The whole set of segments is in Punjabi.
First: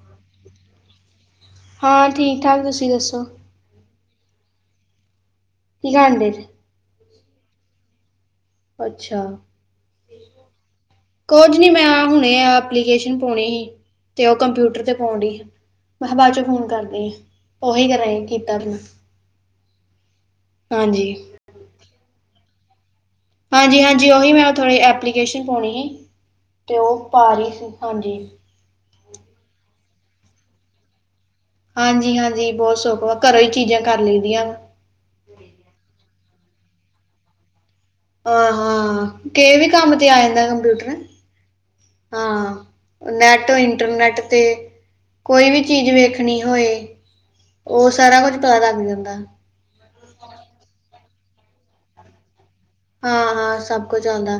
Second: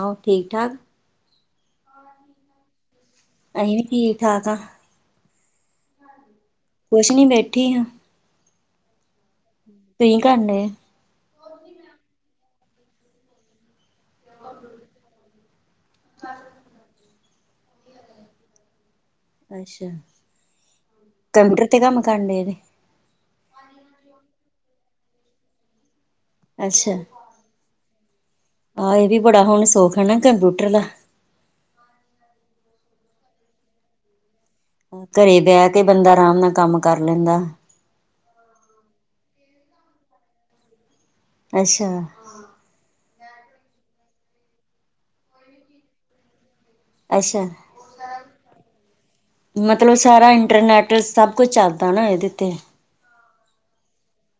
ਹੋ ਠੀਕ, ਠਾਕ? ਹਾਂ, ਠੀਕ-ਠਾਕ। ਤੁਸੀਂ ਦੱਸੋ? ਅਸੀਂ ਵੀ ਠੀਕ, ਠਾਕ ਹਾਂ। ਕੀ ਖਾਂਦੇ ਜੇ? ਕੁਛ ਨਈ, ਬੈਠੀ ਹਾਂ। ਅੱਛਾ। ਤੁਸੀਂ ਕਰਨ ਡਏ ਕੋਝ ਨੀ, ਮੈਂ ਹੁਣੇ ਅ ਐਪਲੀਕੇਸ਼ਨ ਪੋਣੀ ਹੀ ਤੇ, ਓਹ ਕੰਪਿਊਟਰ ਤੇ ਪੋਣ ਡੀ ਸਾ। ਮੈਂ ਬਾਅਦ ਚੋਂ ਫ਼ੋਨ ਕਰਦੀਂ, ਆ ਉਹੀ ਕਰਾ ਕੀਤਾ। ਅੱਛਾ। ਹਾਂਜੀ। ਕੰਪਿਊਟਰ ਤੇ ਕੰਮ ਕਰਣ ਦੇ ਨੇ। ਹਾਂਜੀ- ਹਾਂਜੀ, ਓਹੀ ਮੈਂ ਥੋੜੀ ਐਪਲੀਕੇਸ਼ਨ ਪਾਉਣੀ ਹੀ ਤੇ ਅੱਛਾ ਓਹ ਪਾ ਰੀ ਸੀ, ਹਾਂਜੀ। ਆਹ ਏਹ ਵੀ ਬੜਾ ਹੁਣ ਸੋਖ ਹੈ ਨਾ ਕੰਪਿਊਟਰ ਦਾ। ਹਾਂਜੀ ਹਾਂਜੀ, ਬਹੁਤ ਸੋਖ ਵਾ, ਘਰੋਂ ਹੀ ਚੀਜ਼ਾਂ ਕਰ ਲਈ ਦੀਆਂ। ਘਰੇ ਬਹਿ ਕੇ ਬੰਦਾ ਅਰਾਮ ਨਾਲ ਕੰਮ ਕਰ ਲੈਂਦਾ। ਅ ਹਾਂ, ਕੇ ਵੀ ਕੰਮ ਤੇ ਆ ਜਾਂਦਾ ਕੰਪਿਊਟਰ। ਅੱਛਾ। ਹਾਂ, ਨੈੱਟ ਇੰਟਰਨੈੱਟ 'ਤੇ ਕੋਈ ਵੀ ਚੀਜ਼ ਵੇਖਣੀ ਹੋਏ। ਅੱਛਾ ਓਹ ਸਾਰਾ ਕੁਝ ਪੈਦਾ ਹੋ ਜਾਂਦਾ। ਮਤਲਬ ਸਾਰਾ ਇੰਟਰਨੈੱਟ ਸਭ ਕੁਝ ਚੱਲਦਾ ਨਾ ਇਹਦੇ 'ਤੇ ਹਾਂ, ਹਾਂ। ਸਭ ਕੁਝ ਆਉਂਦਾ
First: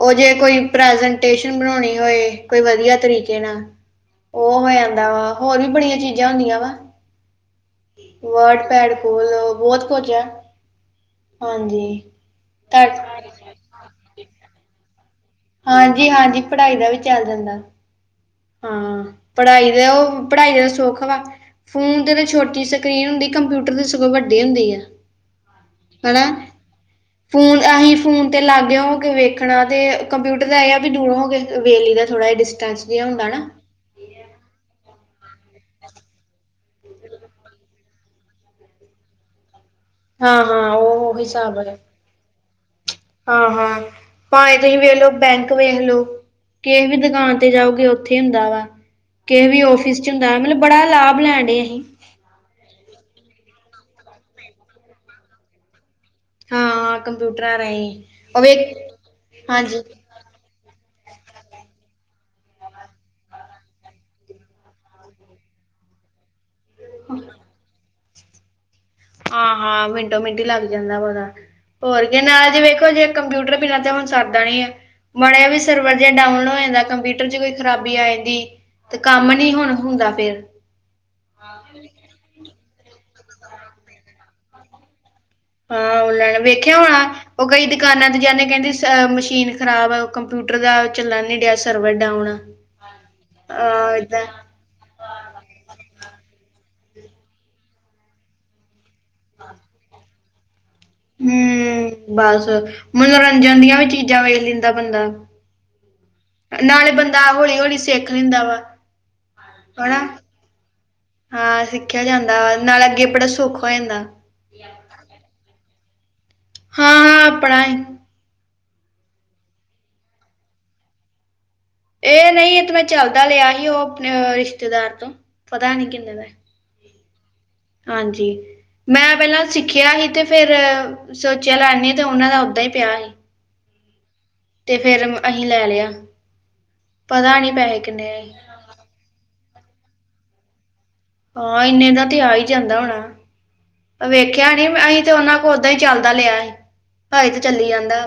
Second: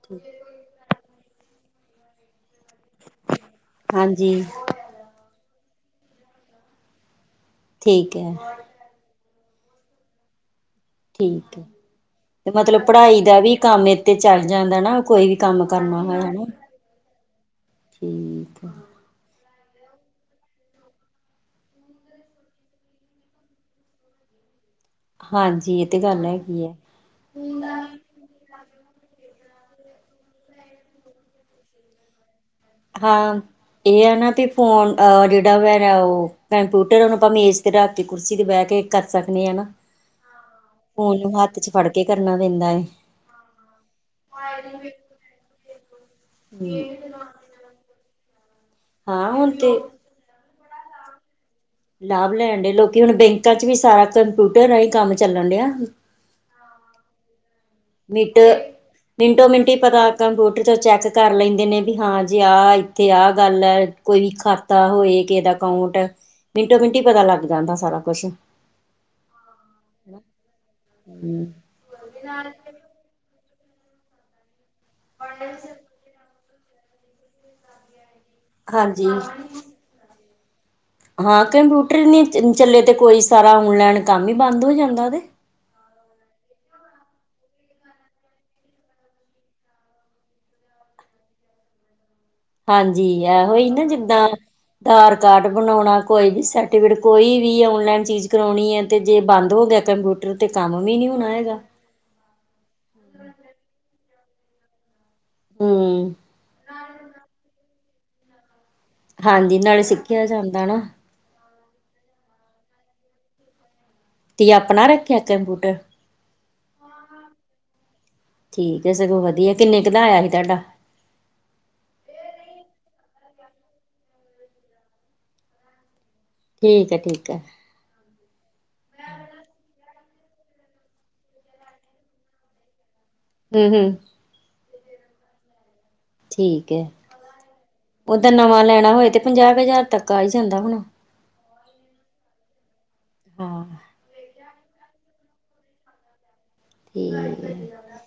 ਉਹ ਜੇ ਕੋਈ ਪ੍ਰੈਜਟੇਸ਼ਨ ਬਣਾਉਣੀ ਹੋਏ ਕੋਈ ਵਧੀਆ ਤਰੀਕੇ ਨਾਲ, ਹਾਂਜੀ ਉਹ ਹੋ ਜਾਂਦਾ ਵਾ। ਹੋਰ ਵੀ ਬੜੀਆਂ ਚੀਜ਼ਾਂ ਹੁੰਦੀਆਂ ਵਾ ਠੀਕ ਹੈ ਵਰਡ ਪੈਡ ਕੋਲ ਬਹੁਤ ਕੁਝ ਹੈ ਠੀਕ ਹੈ, ਮਤਲਬ ਪੜ੍ਹਾਈ ਦਾ ਵੀ ਕੰਮ ਇਥੇ ਚੱਲ ਜਾਂਦਾ ਨਾ ਕੋਈ ਵੀ। ਕੰਮ ਕਰਨਾ ਹਾਂਜੀ, ਹੋਇਆ ਹਾਂਜੀ। ਨਾ ਪੜ੍ਹਾਈ ਦਾ ਵੀ ਚੱਲ ਜਾਂਦਾ। ਠੀਕ। ਆ, ਹਾਂ, ਪੜ੍ਹਾਈ ਦਾ ਉਹ ਪੜ੍ਹਾਈ ਦਾ ਸੁਖ ਵਾ। ਫੋਨ ਤੇ ਛੋਟੀ ਸਕ੍ਰਰੀਨ ਹੁੰਦੀ, ਕੰਪਿਊਟਰ ਤੇ ਸਗੋਂ ਵੱਡੀ ਹੁੰਦੀ ਐ। ਹਾਂਜੀ। ਇਹ ਤੇ ਗੱਲ ਹੈਗੀ ਏ। ਫੋਨ ਅਸੀਂ ਫੋਨ 'ਤੇ ਲਾਗ ਹੋ ਕੇ ਵੇਖਣਾ ਅਤੇ ਕੰਪਿਊਟਰ ਦਾ ਇਹ ਆ ਵੀ ਦੂਰ ਹੋ ਕੇ ਵੇਖਲੀ ਦਾ ਥੋੜ੍ਹਾ ਜਿਹਾ ਡਿਸਟੈਂਸ ਜਿਹਾ ਹੁੰਦਾ ਹਾਂ। ਨਾ ਇਹ ਹੈ ਨਾ ਵੀ ਫੋਨ ਜਿਹੜਾ ਵੀ ਉਹ ਕੰਪਿਊਟਰ ਉਹਨੂੰ ਆਪਾਂ ਮੇਜ ਤੇ ਰੱਖ ਕੇ ਕੁਰਸੀ ਤੇ ਬਹਿ ਕੇ ਕਰ ਸਕਦੀ ਆ ਨਾ, ਹਾਂ ਹਾਂ ਉਹ ਫੋਨ ਉਹੀ ਨੂੰ ਹਿਸਾਬ ਹੱਥ ਚ ਹੈ ਫੜ ਕੇ ਕਰਨਾ ਪੈਂਦਾ। ਹਾਂ, ਹਾਂ ਭਾਵੇਂ ਤੁਸੀਂ ਵੇਖ ਲੋ ਬੈਂਕ, ਵੇਖ ਲੋ ਕਿਸੇ ਵੀ ਦੁਕਾਨ ਜਾਓਗੇ ਉੱਥੇ ਹੁੰਦਾ ਵਾ, ਹਾਂ ਕਿਸੇ ਹੁਣ ਵੀ ਤੇ ਆਫਿਸ 'ਚ ਹੁੰਦਾ ਵਾ ਮਤਲਬ ਬੜਾ ਲਾਭ ਲੈਂਣਦੇ ਅਹਿੰ। ਲਾਭ ਲੈਣ ਦਏ ਲੋਕੀ ਹੁਣ ਬੈਂਕਾਂ ਚ ਵੀ ਸਾਰਾ ਕੰਪਿਊਟਰ ਰਾਹੀਂ ਕੰਮ ਚੱਲਣ ਦਿਆ। ਹਾਂ, ਕੰਪਿਊਟਰਾਂ ਰਾਹੀਂ। ਨਿੰਟ, ਉਹ ਵੀ ਮਿੰਟੋ ਮਿੰਟ ਹੀ ਹਾਂਜੀ ਪਤਾ ਕੰਪਿਊਟਰ ਤੋਂ ਚੈੱਕ ਕਰ ਲੈਂਦੇ ਨੇ ਵੀ ਹਾਂ ਜੇ ਆਹ ਇੱਥੇ ਆਹ ਗੱਲ ਹੈ ਕੋਈ ਵੀ ਖਾ ਪਤਾ ਹੋਏ ਕਿਸੇ ਦਾ ਅਕਾਊਂਟ, ਮਿੰਟੋ ਮਿੰਟ ਹੀ ਪਤਾ ਲੱਗ ਜਾਂਦਾ ਸਾਰਾ ਕੁਛ ਹਾਂ, ਹਾਂ ਮਿੰਟੋ ਮਿੰਟ ਹੀ ਲੱਗ ਜਾਂਦਾ ਪਤਾ ਹੂੰ, ਹੋਰ ਕਿ ਨਾਲ ਜ ਵੇਖੋ ਜੇ ਕੰਪਿਊਟਰ ਬਿਨਾਂ ਤੇ ਹੁਣ ਸਰਦਾ ਨਹੀ, ਮਾੜਾ ਜਿਹਾ ਵੀ ਸਰਵਰ ਜੇ ਡਾਊਨਲੋਡ ਹੋ ਜਾਂਦਾ ਕੰਪਿਊਟਰ 'ਚ ਕੋਈ ਖਰਾਬੀ ਆ ਜਾਂਦੀ, ਤੇ ਹਾਂਜੀ ਕੰਮ ਨੀ ਹੁਣ ਹੁੰਦਾ ਫਿਰ ਹਾਂ ਕੰਪਿਊਟਰ ਨਹੀਂ ਚੱਲੇ ਤੇ ਕੋਈ ਸਾਰਾ ਔਨਲਾਈਨ ਕੰਮ ਹੀ ਬੰਦ ਹੋ ਜਾਂਦਾ ਤੇ। ਹਾਂ ਔਨਲਾਈਨ ਵੇਖਿਆ ਹੋਣਾ ਉਹ ਕਈ ਦੁਕਾਨਾਂ ਤੇ ਜਾਂਦੇ ਕਹਿੰਦੇ ਅ ਮਸ਼ੀਨ ਖਰਾਬ ਆ, ਕੰਪਿਊਟਰ ਦਾ ਚੱਲਣ ਨੀ ਦਿਆ ਸਰਵਰ ਡਾਊਨ ਆ ਹਾਂਜੀ, ਇਹੋ ਹੀ ਨਾ ਆ ਜਿੱਦਾਂ ਏਦਾਂ ਆਧਾਰ ਕਾਰਡ ਬਣਾਉਣਾ ਕੋਈ ਵੀ ਸਰਟੀਫਿਕੇਟ ਕੋਈ ਵੀ ਔਨਲਾਈਨ ਚੀਜ਼ ਕਰਵਾਉਣੀ ਹੈ ਤੇ ਜੇ ਬੰਦ ਹੋ ਗਿਆ ਕੰਪਿਊ ਤੇ ਕੰਮ ਵੀ ਨਹੀਂ ਹੋਣਾ ਹੈਗਾ। ਹੂੰ ਬਸ, ਮੰਨੋਰੰਜਨ ਦੀਆਂ ਵੀ ਚੀਜ਼ਾਂ ਵੇਖ ਲੈਂਦਾ ਬੰਦਾ ਹਮ ਨਾਲੇ ਬੰਦਾ ਹੌਲੀ -ਹੌਲੀ ਸਿੱਖ ਲੈਂਦਾ ਵਾ। ਹਾਂਜੀ ਨਾਲੇ ਹਨਾ ਸਿੱਖਿਆ ਜਾਂਦਾ ਨਾ ਹਾਂ ਸਿੱਖਿਆ ਜਾਂਦਾ ਨਾਲ ਅੱਗੇ ਬੜਾ ਸੁਖ ਹੋ ਜਾਂਦਾ ਤੁਹੀ ਆਪਣਾ ਰੱਖਿਆ ਕੰਪਿਊਟਰ। ਹਾਂ, ਹਾਂ ਆਪਣਾ ਠੀਕ ਹੈ ਸਗੋਂ ਵਧੀਆ, ਕਿੰਨੇ ਕੁ ਦਾ ਆਇਆ ਸੀ ਤੁਹਾਡਾ ਇਹ ਨਹੀਂ ਇਹ ਤੇ ਮੈਂ ਚੱਲਦਾ ਲਿਆ ਹੀ ਉਹ ਆਪਣੇ ਰਿਸ਼ਤੇਦਾਰ ਤੋਂ, ਪਤਾ ਨੀ ਕਿੰਨੇ ਦਾ ਠੀਕ ਏ ਠੀਕ ਐ ਹਾਂਜੀ। ਮੈਂ ਪਹਿਲਾਂ ਸਿੱਖਿਆ ਸੀ, ਤੇ ਫਿਰ ਸੋਚਿਆ ਲੈਂਦੀ ਤੇ ਉਹਨਾਂ ਦਾ ਓਦਾਂ ਹੀ ਪਿਆ ਸੀ ਹਮ ਹਮ। ਤੇ ਫੇਰ ਅਹੀ ਲੈ ਲਿਆ। ਠੀਕ ਹੈ ਪਤਾ ਨਹੀਂ ਪੈਸੇ ਕਿੰਨੇ ਆਏ ਓਦਾਂ ਨਵਾਂ ਲੈਣਾ ਹੋਏ ਤੇ ਪੰਜਾਹ ਹਜ਼ਾਰ ਤੱਕ ਆਈ ਜਾਂਦਾ ਹੋੁਣਾ। ਹਾਂ ਇੰਨੇ ਦਾ ਤੇ ਆ ਹੀ ਜਾਂਦਾ ਹਾਂ ਹੋਣਾ। ਵੇਖਿਆ ਨੀ ਅਸੀਂ ਤੇ ਉਹਨਾ ਕੋਲ ਓਦਾਂ ਹੀ ਚੱਲਦਾ ਲਿਆ ਸੀ ਠੀਕ ਹਾਈ ਤੇ ਹੈ। ਚੱਲੀ ਜਾਂਦਾ।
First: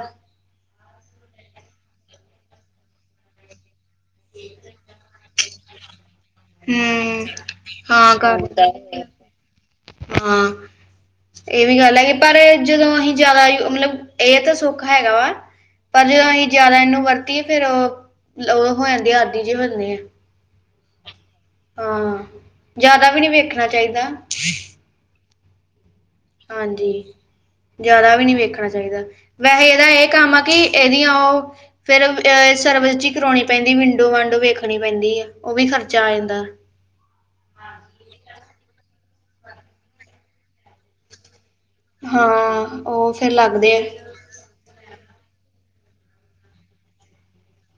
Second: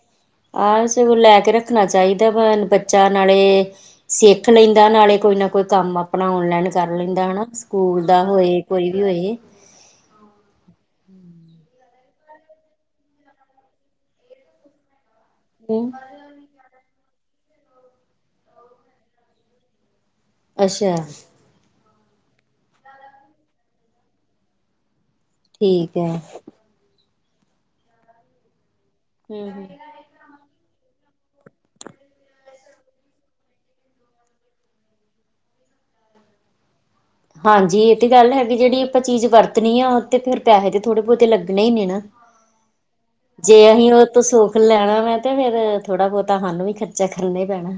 ਆਹ ਲੈ ਕੇ ਰੱਖਣਾ ਚਾਹੀਦਾ ਵਾ ਬੱਚਾ ਨਾਲੇ ਸਿੱਖ ਲੈਂਦਾ ਨਾਲੇ ਕੋਈ ਨਾ ਕੋਈ ਕੰਮ ਆਪਣਾ ਔਨਲਾਈਨ ਕਰ ਹੂੰ ਲੈਂਦਾ ਹੈਾ ਸਕੂਲ ਹਾਂ ਦਾ ਕਰ ਹੋਏ ਹੁੰਦਾ ਕੋਈ ਹੈ। ਵੀ ਹੋਏ। ਹਾਂ। ਇਹ ਵੀ ਗੱਲ ਹੈਗੀ ਪਰ ਜਦੋਂ ਅਸੀਂ ਜ਼ਿਆਦਾ ਮਤਲਬ ਇਹ ਤਾਂ ਸੌਖਾ ਹੈਗਾ ਵਾ ਹਮ ਪਰ ਜੋਂ ਅਸੀਂ ਜਿਆਦਾ ਇਹਨੂੰ ਵਰਤੀਏ ਫੇਰ ਉਹ ਉਹ ਹੋ ਜਾਂਦੇ ਆਦੀ ਜੀ ਹੁੰਦੇ ਆ। ਅੱਛਾ। ਹਾਂ ਜ਼ਿਆਦਾ ਵੀ ਨਹੀਂ ਵੇਖਣਾ ਚਾਹੀਦਾ ਠੀਕ ਐ। ਹਾਂਜੀ ਜਿਆਦਾ ਵੀ ਨੀ ਵੇਖਣਾ ਚਾਹੀਦਾ ਹਮ ਹਮ ਵੈਸੇ ਇਹਦਾ ਇਹ ਕੰਮ ਆ ਕਿ ਇਹਦੀਆਂ ਉਹ ਫੇਰ ਸਰਵਿਸ ਜ ਕਰਾਉਣੀ ਪੈਂਦੀ ਵਿੰਡੋ ਵਾਂਡੋ ਵੇਖਣੀ ਪੈਂਦੀ ਹੈ ਉਹ ਵੀ ਖਰਚਾ ਆ ਜਾਂਦਾ। ਹਾਂਜੀ ਇਹ ਤੇ ਗੱਲ ਹੈਗੀ ਜਿਹੜੀ ਆਪਾਂ ਚੀਜ਼ ਵਰਤਣੀ ਆ ਤੇ ਫਿਰ ਪੈਸੇ ਤੇ ਥੋੜੇ ਬਹੁਤੇ ਲੱਗਣੇ ਹੀ ਨੇ। ਨਾ ਹਾਂ ਉਹ ਫੇਰ ਲੱਗਦੇ ਆ ਤ ਸੁੱਖ ਲੈਣਾ ਵੈਂ ਤੇ ਫੇਰ ਥੋੜਾ ਬਹੁਤਾ ਸਾਨੂੰ ਵੀ ਖਰਚਾ ਕਰਨਾ ਹੀ ਪੈਣਾ।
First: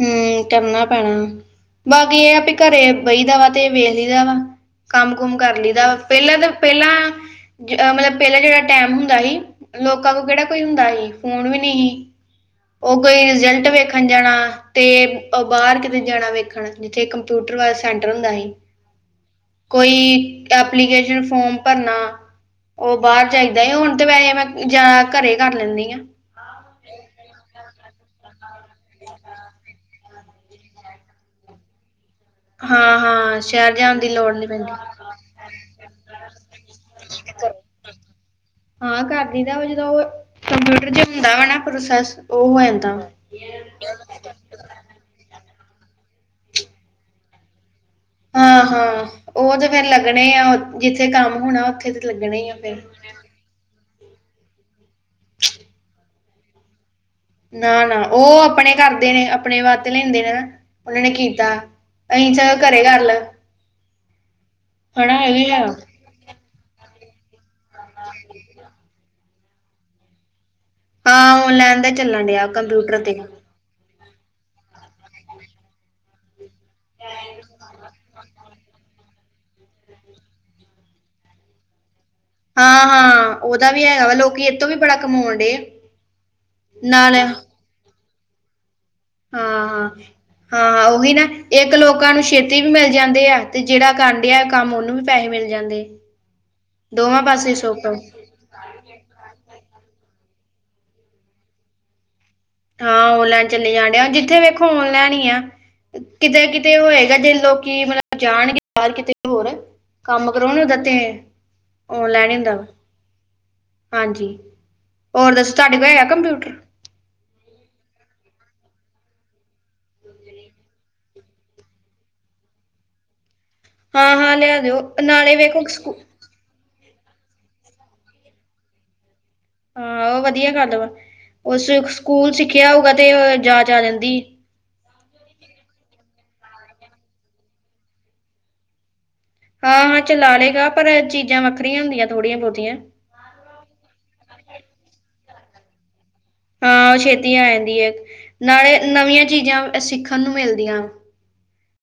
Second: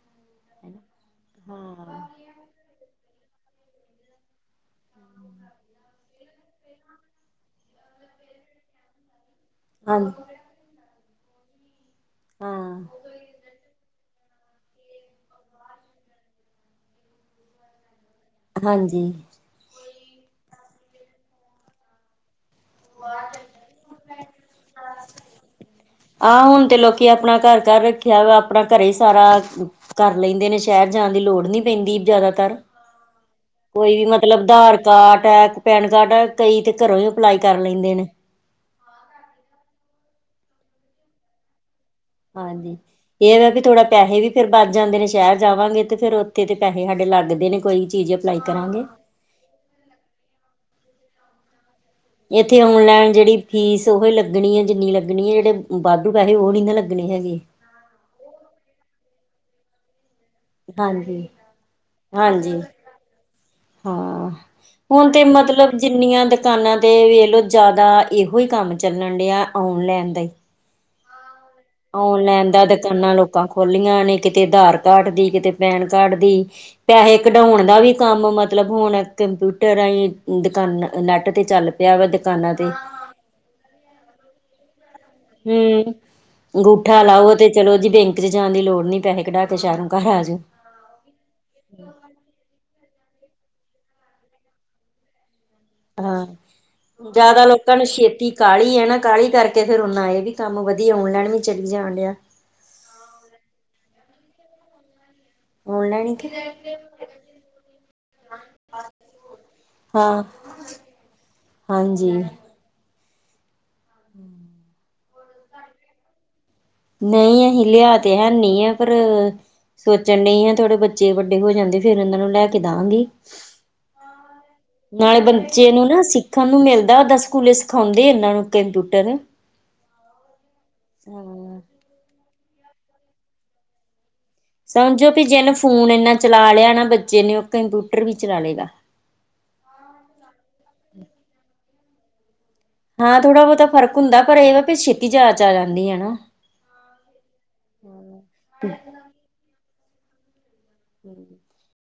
ਹੂੰ ਕਰਨਾ ਪੈਣਾ ਹਾਂ ਬਾਕੀ ਇਹ ਆ ਵੀ ਘਰੇ ਬਹੀ ਦਾ ਵਾ ਤੇ ਵੇਖਲੀ ਦਾ ਵਾ। ਕੰਮ ਕੁਮ ਕਰ ਲਈਦਾ ਪਹਿਲਾਂ ਤਾਂ ਪਹਿਲਾਂ ਮਤਲਬ ਪਹਿਲਾਾਂ ਜਿਹੜਾ ਟੈਮ ਹੁੰਦਾ ਹੀ। ਹਾਂ ਲੋਕਾਂ ਕੋਲ ਕਿਹੜਾ ਕੋਈ ਹੁੰਦਾ ਸੀ ਫੋਨ ਵੀ ਨਹੀਂ ਸੀ। ਹਾਂ ਉਹ ਕੋਈ ਰਿਜਲਟ ਵੇਖਣ ਜਾਣਾ। ਤੇ ਬਾਹਰ ਕਿਤੇ ਜਾਣਾ ਵੇਖਣ ਜਿੱਥੇ ਕੰਪਿਊਟਰ ਵਾਲਾ ਸੈਂਟਰ ਹੁੰਦਾ ਸੀ। ਹਾਂਜੀ ਕੋਈ ਐਪਲੀਕੇਸ਼ਨ ਫੋਮ ਭਰਨਾ। ਉਹ ਬਾਹਰ ਜਾਈਦਾ ਹੁਣ ਤੇ ਵੈਸੇ ਮੈਂ ਜ਼ਿਆਦਾ ਘਰੇ ਕਰ ਲੈਂਦੀ ਆਾਂ। ਆਹ ਹੁਣ ਤੇ ਲੋਕੀ ਆਪਣਾ ਘਰ -ਘਰ ਰੱਖਿਆ ਵਾ ਆਪਣਾ ਘਰੇ ਹੀ ਸਾਰਾ ਕਰ ਲੈਂਦੇ ਨੇ ਸ਼ਹਿਰ ਜਾਣ ਦੀ ਲੋੜ ਨੀ ਪੈਂਦੀ ਜ਼ਿਆਦਾਤਰ। ਹਾਂ ਹਾਂ। ਸ਼ਹਿਰ ਜਾਣ ਕੋਈ ਵੀ ਦੀ ਲੋੜ ਮਤਲਬ ਨਹੀਂ ਆਧਾਰ ਪੈਂਦੀ ਕਾਰਡ ਹੈ ਪੈਨ ਕਾਰਡ ਹੈ ਕਈ ਤੇ ਘਰੋਂ ਹੀ ਅਪਲਾਈ ਕਰ ਲੈਂਦੇ ਨੇ। ਹਾ। ਕਰਦੀਦਾ ਜਦੋਂ ਉਹ ਕੰਪਿਊਟਰ ਚ ਹੁੰਦਾ ਵਾ ਨਾ ਪ੍ਰੋਸੈਸ ਉਹ ਹੋ ਹਾਂਜੀ ਜਾਂਦਾ ਵਾ ਇਹਦਾ ਵੀ ਥੋੜਾ ਪੈਸੇ ਵੀ ਫਿਰ। ਬਚ ਜਾਂਦੇ ਨੇ ਸ਼ਹਿਰ ਜਾਵਾਂਗੇ ਤੇ ਫੇਰ ਉੱਥੇ ਤੇ ਪੈਸੇ ਸਾਡੇ ਲੱਗਦੇ ਨੇ ਕੋਈ ਚੀਜ਼ ਅਪਲਾਈ ਹਾਂ ਕਰਾਂਗੇ ਹਾਂ ਉਹ ਤੇ ਫੇਰ ਲੱਗਣੇ ਆ ਜਿੱਥੇ ਕੰਮ ਹੋਣਾ ਉੱਥੇ ਲੱਗਣੇ ਹੀ ਆ ਇੱਥੇ ਫਿਰ ਔਨਲਾਈਨ ਜਿਹੜੀ ਫੀਸ ਉਹੀ ਲੱਗਣੀ ਹੈ ਜਿੰਨੀ ਲੱਗਣੀ ਹੈ ਜਿਹੜੇ ਵਾਧੂ ਪੈਸੇ ਉਹ ਨਹੀਂ ਨਾ ਲੱਗਣੇ ਹੈਗੇ। ਨਾ ਨਾ ਉਹ ਆਪਣੇ ਕਰਦੇ ਨੇ ਆਪਣੇ ਵਧ ਲੈਂਦੇ ਨੇ ਨਾ। ਉਹਨਾਂ ਨੇ ਹਾਂਜੀ ਕੀਤਾ ਅਹੀ ਚ ਹਾਂਜੀ ਘਰੇ ਕਰੱਲ ਹਾਂ ਹੁਣ ਤੇ ਵੀ ਹੈ ਮਤਲਬ ਜੀ। ਜਿੰਨੀਆਂ ਦੁਕਾਨਾਂ ਤੇ ਵੇਖਲੋ ਜ਼ਿਆਦਾ ਇਹੋ ਹੀ ਕੰਮ ਚੱਲਣ ਡਿਆ ਆਉਣ ਲੈਣ ਦਾ ਹੀ। ਹਾਂ ਆਨਲਾਈਨ ਦਾ ਚੱਲਣ ਡਿਆ ਆਨਲਾਈਨ ਦਾ ਤੇ ਦਿਖਾਉਣ ਕੰਪਿਊਟਰ ਦਾ ਲੋਕਾਂ। ਕੋਲੀਆਂ ਨੇ ਕਿਤੇ ਆਧਾਰ ਕਾਰਡ ਦੀ ਕਿਤੇ ਪੈਨ ਕਾਰਡ ਦੀ ਪੈਸੇ ਕਢਾਉਣ ਦਾ ਵੀ ਕੰਮ ਮਤਲਬ ਹੁਣ ਕੰਪਿਊਟਰਾਂ ਹੀ ਦੁਕਾਨਾਂ ਨੈਟ ਤੇ ਚੱਲ ਪਿਆ ਵਾ ਦੁਕਾਨਾਂ ਤੇ। ਹਾਂ ਹਾਂ ਉਹਦਾ ਵੀ ਹੈਗਾ ਵਾ ਲੋਕੀ ਇਤੋਂ ਵੀ ਬੜਾ ਕਮਾਉਣ ਡ ਹਮ ਅੰਗੂਠਾ ਨਾਲ ਲਾਓ ਤੇ ਚਲੋ ਜੀ ਬੈਂਕ ਚ ਜਾਣ ਦੀ ਲੋੜ ਨੀ ਪੈਸੇ ਕਢਾ ਕੇ ਸ਼ਾਹਰੋ ਨੂ ਘਰ ਆ ਜਾਓ। ਹਾਂ ਉਹੀ ਨਾ ਇੱਕ ਲੋਕਾਂ ਨੂੰ ਛੇਤੀ ਵੀ ਮਿਲ ਜਾਂਦੇ ਆ ਤੇ ਜਿਹੜਾ ਕਰਨ ਡਿਆ ਕੰਮ ਉਹਨੂੰ ਵੀ ਪੈਸੇ ਮਿਲ ਜਾਂਦੇ। ਹਾਂ ਦੋਵਾਂ ਜਿਆਦਾ ਪਾਸੇ ਲੋਕਾਂ ਸੁੱਖ ਨੂੰ ਛੇਤੀ। ਕਾਹਲੀ ਆ ਨਾ ਕਾਹਲੀ ਕਰਕੇ ਫੇਰ ਨਾ ਆ ਵੀ ਕੰਮ ਵਧੀਆ ਆਉਣ ਲੈਨ ਵੀ ਚਲੀ ਜਾਣ ਡਿਆ। ਹਾਂ ਓਨਲਾੈਨ ਚਲੇ ਜਾਣ ਡ ਜਿੱਥੇ ਵੇਖੋ ਨ ਲੈਣ ਈ ਆ। ਔਨਲਾਈਨ ਹੀ ਕਿਤੇ ਕਿਤੇ ਉਹ ਹੈਗਾ ਦੇਨ ਲੋਕੀ ਕਿ ਮਤਲਬ ਜਾਣਗੇ ਬਰ ਕਿਤੇ ਹੋਰ। ਹਾਂ ਕੰਮ ਕਰੋ ਉਹਦਾ ਤੇ। ਹਾਂਜੀ। ਔਨਲਾਈਨ ਹੀ ਹੁੰਦਾ ਵਾ ਹਾਂਜੀ ਹੋਰ ਦੱਸੋ ਤੁਹਾਡੇ ਕੋਲ ਹੈ ਕੰਪਿਊਟਰ? ਨਹੀਂ ਅਸੀਂ ਲਿਆ ਤੇ ਹੈਨੀ ਹੈ ਪਰ ਸੋਚਣ ਡਈ ਆ, ਥੋੜੇ ਬੱਚੇ ਵੱਡੇ ਹੋ ਜਾਂਦੇ ਫੇਿਰ ਉਹਨਾਂ ਨੂੰ ਲੈ ਕੇ ਦਾਂਗੀ। ਹਾਂ-ਹਾਂ ਲਿਆ ਦਿਓ ਨਾਲੇ, ਵੇਖੋ ਬੱਚੇ ਨੂੰ ਸਕੂ ਨਾ ਸਿੱਖ ਖਣ ਨੂੰ ਮਿਲਦਾ, ਉੱਦਾਂ ਸਕੂਲੇ ਸਿਖਾਉਂਦੇ ਇਹਨਾਂ ਨੂੰ ਕੰਪਿਊਟਰ। ਹਾਂ, ਉਹ ਵਧੀਆ ਗੱਲ ਵਾ ਹਾਂ ਉਸ ਸਕੂਲ ਸਿੱਖਿਆ ਹੋਊਗਾ ਤੇ ਜਾਚ ਆ ਜਾਂਦੀ। ਸਮਝੋ ਵੀ ਜਿਹਨੂੰ ਫੋਨ ਇੰਨਾ ਚਲਾ ਲਿਆ ਨਾ ਬੱਚੇ ਨੇ, ਉਹ ਕੰਪਿਊਟਰ ਵੀ ਚਲਾ ਲੈਗਾ। ਹਾਂ -ਹਾਂ, ਚਲਾ ਲਏਗਾ ਪਰ ਏਚ ਚੀਜ਼ਾਂ ਵੱਖਰੀਆਂ ਹੁੰਦੀਆਂ ਥੋੜ੍ਹੀਆਂ ਬਹੁਤੀਆਂ। ਹਾਂ, ਥੋੜਾ ਬਹੁਤਾ ਫਰਕ ਹੁੰਦਾ ਪਰ ਇਹ ਵ ਵੀ ਛੇਤੀ ਜਾਚ ਆ ਜਾਂਦੀ ਹੈ ਨਾ। ਹਾਂ, ਛੇਤੀ ਆ ਜਾਂਦੀ ਹੈ ਨਾਲੇ ਨਵੀਆਂ ਚੀਜ਼ਾਂ ਸਿੱਖਣ ਨੂੰ ਮਿਲਦੀਆਂ।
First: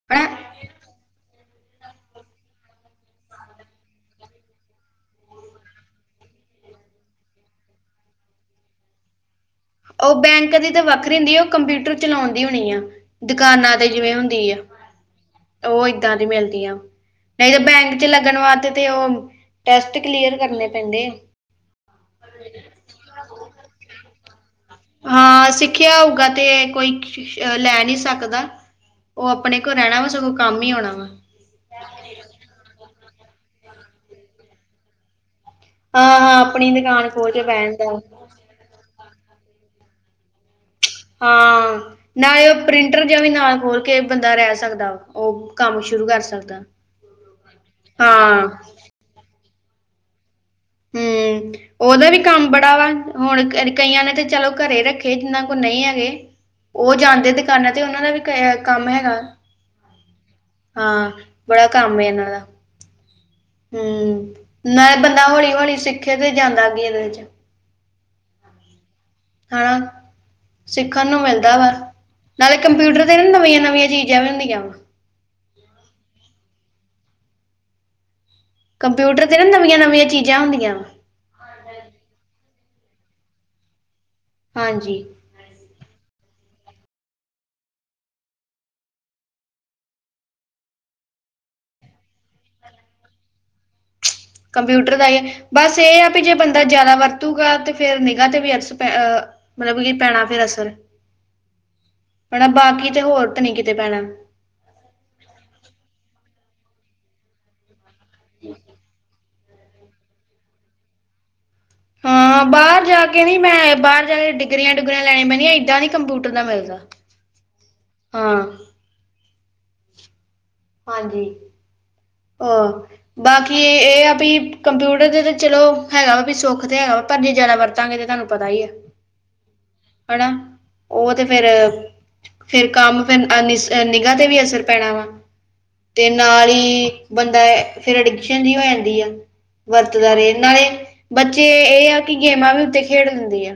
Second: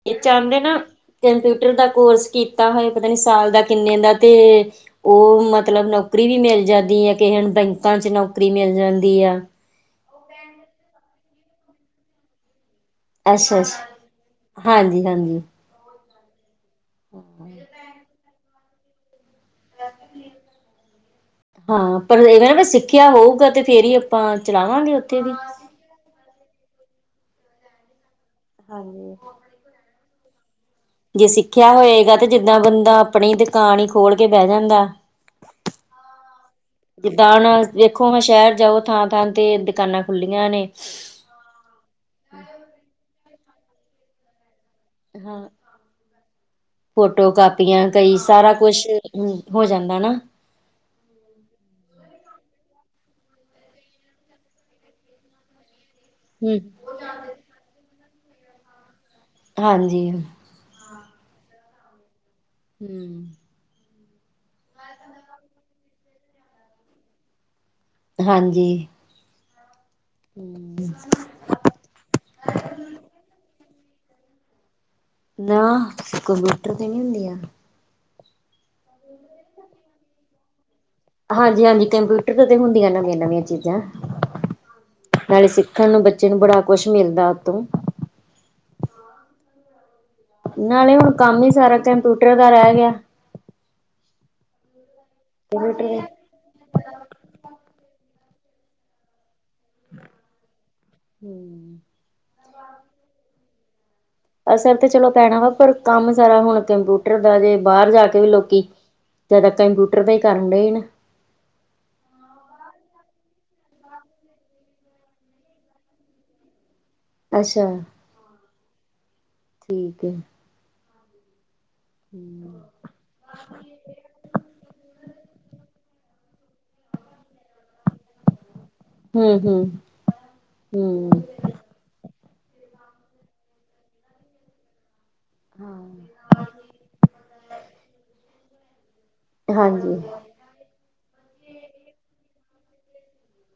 ਇਹ ਹਨਾ ਚਾਹੰਦੇ ਨਾ ਕੰਪਿਊਟਰ ਦਾ ਕੋਰਸ ਕੀਤਾ ਹੋਆ, ਪਤਾ ਨਹੀਂ ਸਾਲ ਦਾ ਕਿੰਨੇ ਦਾ ਤੇ ਉਹ ਮਤਲਬ ਨੌਕਰੀ ਵੀ ਮਿਲ ਜਾਂਦੀ ਹੈ, ਕਿਸੇ ਹਣ ਬੈਂਕਾਂ ਚ ਨੌਕਰੀ ਮਿਲ ਜਾਂਦੀ ਆ। ਉਹ ਬੈਂਕ ਦੀ ਤੇ ਵੱਖਰੀ ਹੁੰਦੀ ਆ ਉਹ ਕੰਪਿਊਟਰ ਚਲਾਉਣ ਦੀ ਹੋਣੀ ਆਂ। ਅੱਛਾ ਦੁਕਾਨਾਂ ਅੱਛਾ ਤੇ, ਜਿਵੇਂ ਹੁੰਦੀ ਆ। ਹਾਂਜੀ ਹਾਂਜੀ ਉਹ ਏਦਾਂ ਦੀ ਮਿਲਦੀਆਂ, ਨਹੀਂ ਤਾਂ ਬੈਂਕ ਚ ਲੱਗਣ ਵਾਸਤੇ ਤੇ ਉਹ ਟੈਸਟ, ਕਲੀਅਰ ਕਰਨੇ ਪੈਂਦੇ ਏ। ਹਾਂ, ਪਰ ਇਨਾਂ ਨੇ ਵੀ ਸਿੱਖਿਆ ਹੋਊਗਾ ਤੇ ਫੇਰ ਹੀ ਆਪਾਂ ਚਲਾਵਾਂਗੇ ਉੱਥੇ ਵੀ। ਸਿਖਿਆ ਹੋਊਗਾ ਤੇ ਕੋਈ ਲੈ ਨਹੀਂ ਸਕਦਾ ਹਾਂਜੀ ਉਹ ਆਪਣੇ ਕੋਲ ਰਹਿਣਾ ਵਾ, ਸਗੋਂ ਕੰਮ ਹੀ ਹੋਣਾ ਵਾ। ਜੇ ਸਿੱਖਿਆ ਹੋਏਗਾ ਤੇ ਜਿੱਦਾਂ ਬੰਦਾ, ਆਪਣੀ ਦੁਕਾਨ ਹੀ ਖੋਲ ਕੇ ਬਹਿ ਜਾਂਦਾ। ਹਾਂ ਹਾਂ ਆਪਣੀ ਦੁਕਾਨ ਜਿਦਾ ਖੋਲ ਕੇ ਹੁਣ, ਬਹਿਣ ਦਾ ਦੇਖੋ ਮੈ ਸ਼ਹਿਰ ਜਾਓ ਥਾਂ ਥਾਂ ਤੇ ਦੁਕਾਨਾਂ ਖੁੱਲੀਆਂ ਨੇ ਹਾਂ, ਨਾਲੇ ਪ੍ਰਿੰਟਰ ਜੇਹਾ ਵੀ ਨਾਲ ਖੋਲ ਕੇ ਬੰਦਾ ਰਹਿ ਸਕਦਾ ਵਾ। ਹਾਂ, ਫੋਟੋ ਕਾਪੀਆਂ ਕਈ ਹਾਂ ਸਾਰਾ ਕੁਛ ਹੂੰ, ਹੋ ਜਾਂਦਾ ਨਾ। [inaudible] ਹਮ, ਉਹਦਾ ਵੀ ਕੰਮ ਬੜਾ ਵਾ ਹੁਣ ਕਈਆਂ ਨੇ ਤੇ ਚਲੋ ਘਰੇ ਰੱਖੇ ਜਿੰਨਾ ਕੋਲ ਨਹੀਂ ਹੈਗੇ ਹੂੰ। ਉਹ ਜਾਂਦੇ ਦੁਕਾਨਾਂ ਤੇ, ਉਹਨਾਂ ਦਾ ਵੀ ਕ ਕੰਮ ਹੈਗਾ। ਹਾਂਜੀ। ਹਾਂ, ਬੜਾ ਕੰਮ [unintelligible] ਆ। ਹੂੰ। ਹੂੰ, ਨਈ ਬੰਦਾ ਹੌਲੀ -ਹੌਲੀ ਸਿੱਖੇ ਤੇ ਜਾਂਦਾ ਅ ਗ ਇਹਦੇ ਚ ਹਾਂਜੀ। ਹਨਾ, ਸਿੱਖਣ ਨੂੰ ਮਿਲਦਾ ਵਾ, ਨਾਲੇ ਕੰਪਿਊਟਰ ਤੇ ਨਾ ਨਵੀਆ, ਨਵੀਆਂ ਚੀਜ਼ਾਂ ਵੀ ਹੁੰਦੀਆਂ ਵਾ। ਨਾ, ਕੰਪਿਊਟਰ ਤੇ ਨਹੀਂ ਹੁੰਦੀ ਆ। ਕੰਪਿਊਟਰ ਤੇ ਨਾ ਨਵੀਆਂ, ਨਵੀਆਂ ਚੀਜ਼ਾਂ ਹੁੰਦੀਆ। ਹਾਂਜੀ, ਹਾਂਜੀ ਕੰਪਿਊਟਰ ਤੇ, ਤੇ ਹੁੰਦੀਆਂ ਨਵੀਆਂ- ਨਵੀਆਂ ਚੀਜ਼ਾਂ। ਹਾਂਜੀ। ਨਾਲੇ ਸਿੱਖਣ ਨੂੰ, ਬੱਚੇ ਨੂੰ ਬੜਾ ਕੁਛ ਮਿਲਦਾ ਉਤੋਂ। ਨਾਲੇ ਹੁਣ, ਕੰਮ ਹੀ ਸਾਰਾ ਕੰਪਿਊਟਰ ਦਾ ਰਹਿ ਗਿਆ। ਕੰਪਿਊਟਰ ਦਾ ਹੀ, ਬਸ ਇਹ ਹੂੰ ਆ ਵੀ ਜੇ ਬੰਦਾ ਜ਼ਿਆਦਾ ਵਰਤੂਗਾ ਤੇ ਫੇਰ ਨਿਗਾ ਤੇ ਵੀ ਅਸ ਪ ਮਤਲਬ ਕਿ ਪੈਣਾ ਫੇਰ ਅਸਰ ਹੂੰ। ਭੈਣਾ, ਬਾਕੀ ਤੇ ਹੋਰ ਤਾਂ ਨ ਕਿਤੇ ਪੈਣਾ। ਅਸਰ ਤਾਂ ਚਲੋ ਪੈਣਾ ਵਾ ਪਰ ਕੰਮ ਸਾਰਾ ਹੁਣ ਕੰਪਿਊਟਰ ਦਾ ਜੇ ਬਾਹਰ ਜਾ ਕੇ ਵੀ ਲੋਕੀ ਜਿਆਦਾ ਕੰਪਿਊਟਰ ਦਾ ਹੀ ਕਰਨ ਡਏ ਨੇ। ਹਾਂ, ਬਾਰ ਬਾਹਰ ਜਾ ਕੇ ਨੀ ਮੈਂ ਬਾਹਰ ਜਾਕੇ ਡਿਗਰੀਆਂ ਡੁਗਰੀਆਂ ਲੈਣਆਂ ਪੈਨੀਆ ਇਦਾਂ ਕੰਪਿਊਟਰ ਦਾ ਮਿਲਦਾ। ਅੱਛਾ, ਹਾਂ ਠੀਕ ਏ। ਹਾਂਜੀ। ਹੂੰ ਹੂ। ਬਾਕੀ ਇਹ ਆ ਵੀ, ਕੰਪਿਊਟਰ ਤਾਂ ਚਲੋ ਹੈਗਾ ਵਾ ਵੀ ਸੁੱਖ ਤਾਂ ਹੈਗਾ ਵਾ। ਪਰ ਜੇ ਜ਼ਿਆਦਾ ਵਰਤਾਂਗੇ ਤਾਂ ਤੁਹਾਨੂੰ ਪਤਾ ਹੀ ਹੈ। ਹੂੰ ਹਨਾ। ਉਹ ਹੂੰ ਤੇ ਫੇਰ ਫੇਰ ਕੰਮ, ਫਿਰ ਨਿਗਾਾ ਤੇ ਵੀ ਅਸਰ ਪੈਣਾ ਵਾ। ਹਾਂ। ਤੇ ਨਾਲ ਹੀ ਬੰਦਾ ਫੇਰ ਅਡਿਕਸ਼ਨ ਦੀ ਹੋ ਜਾਂਦੀ ਆ। ਹਾਂਜੀ ਵਰਤਦਾ ਰੇ ਲਵੜ। ਨਾਲੇ ਬੱਚੇ, ਇਹ ਆ ਕਿ ਗੇਮਾਂ ਵੀ ਉੱਤੇ ਖੇਡ ਦਿੰਦੀਆ।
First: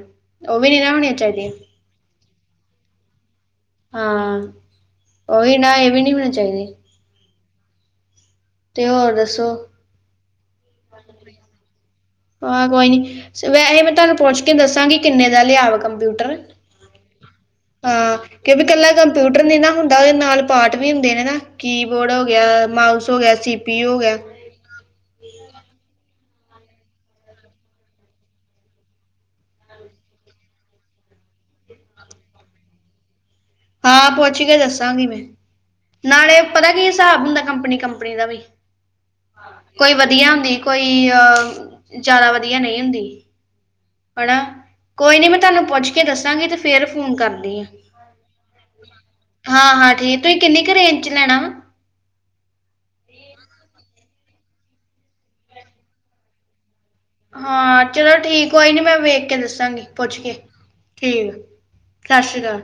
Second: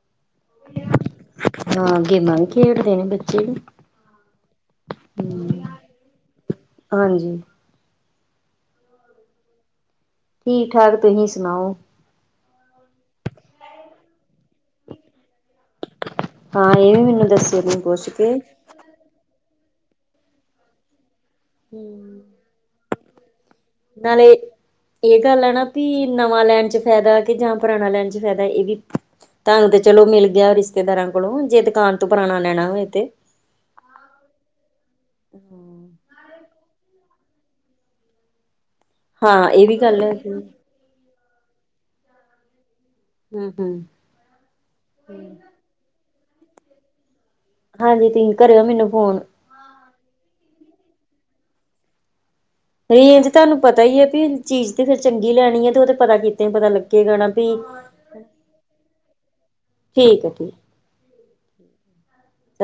ਉਹ ਵੀ ਨਹੀਂ ਨਾ ਹੋਣੀਆਂ ਚਾਹੀਦੀਆਂ। ਹਾਂ। ਗੇਮਾਂ ਵੀ ਖੇਡਦੇ ਨੇ ਬੱਚੇ ਵੀ। ਹਾਂ। ਉਹੀ ਹੂੰ ਨਾ, ਇਹ ਵੀ ਨਹੀਂ ਹੋਣੇ ਚਾਹੀਦੀ। ਹਾਂਜੀ। ਤੇ ਹੋਰ ਦੱਸੋ? ਠੀਕ -ਠਾਕ ਤੁਸੀਂ ਸੁਣਾਓ? ਹਾਂ, ਕੋਈ ਨੀ, ਵੈਸੇ ਮੈਂ ਤੁਹਾਨੂੰ ਪਹੁੰਚ ਕੇ ਦੱਸਾਂਗੀ ਕਿੰਨੇ ਦਾ ਲਿਆਵੇਗਾ। ਕੰਪਊਟਰ। ਹਾਂ ਇਹ ਵੀ ਮੈਨੂੰ ਦੱਸਿਓ ਤੁਸੀਂ ਪੁੱਛ ਹਾਂ, ਕੇ ਕਿਵੇਂ ਕਲਾਂ ਕੰਪਿਊਟਰ ਨਹੀਂ ਨਾ ਹੁੰਦਾ ਉਹਦੇ ਨਾਲ ਪਾਟ ਵੀ ਹੁੰਦੇ ਨੇ। ਨਾ ਕੀ ਹੂੰ ਬੋਰਡ ਹੋ ਗਿਆ, ਮਾਊਸ ਹੋ ਗਿਆ, ਸੀ ਪੀ ਨਾਲ ਲੇ। ਇਹ ਗੱਲ ਹੈ ਨਾ ਵੀ ਨਵਾਂ ਲੈਣ 'ਚ ਫਾਇਦਾ, ਕਿ ਜਾਂ ਪੁਰਾਣਾ ਲੈਣ ਚ' ਫਾਇਦਾ ਇਹ ਵੀ। ਹੁਣ ਤੇ ਚਲੋ ਮਿਲ ਗਿਆ ਰਿਸ਼ਤੇਦਾਰਾਂ ਕੋਲੋਂ, ਜੇ ਦੁਕਾਨ ਤੂੰ ਪੁਰਾਣਾ ਲੈਣਾ ਹੋਵੇ ਤੇ। ਹਾਂ ਪੱਛ ਕੇ ਦੱਸਾਂਗੀ ਮੈਂ। ਨਾਲੇ ਪਤਾ ਕੀ ਹਿਸਾਬ ਹੁੰਦਾ, ਕੰਪਨੀ -ਕੰਪਨੀ ਦਾ ਵੀ। ਹਾਂ ਇਹ ਵੀ ਕੋਈ ਗੱਲ ਵਧੀਆ ਹੈਗੀ ਹੁੰਦੀ। ਕੋਈ ਅਹ ਜ਼ਿਆਦਾ ਵਧੀਆ ਨਹੀਂ ਹੁੰਦੀ। ਹੂੰ ਹੂੰ ਹਨਾ। ਕੋਈ ਨੀ ਮੈਂ ਤੁਹਾਨੂੰ ਪੁੱਛ ਕੇ ਦੱਸਾਂਗੀ ਤੇ ਫੇਰ ਫੋਨ ਕਰਦੀ ਆਂ। ਹਾਂਜੀ। ਤੁਸੀਂ ਕਰਿਓ ਮੈਨੂੰ ਫੋਨ। ਹਾਂ -ਹਾਂ ਠੀਕ। ਤੁਸੀਂ ਕਿੰਨੀ ਕੁ ਰੇਂਜ ਚ ਲੈਣਾ ਵਾ? ਰੇਂਜ ਤੁਹਾਨੂੰ ਪਤਾ ਹੀ ਹੈ ਵੀ, ਚੀਜ਼ ਤੇ ਫਰ ਚੰਗੀ ਲੈਣੀ ਹੈ ਤੇ ਉਹ ਤੇ ਪਤਾ ਕਿਤੇ ਪਤਾ ਲੱ। ਹਾਂ। ਚਲੋ ਠੀਕ। ਕੋਈ ਨੀ ਮੈਂ ਵੇਖ, ਕੇ ਦੱਸਾਂਗੀ ਪੁੱਛ ਠੀਕ ਹੈ ਕੇ ਠੀਕ ਠੀਕ। ਸਤਿ ਸ਼੍ਰੀ ਅਕਾਲ।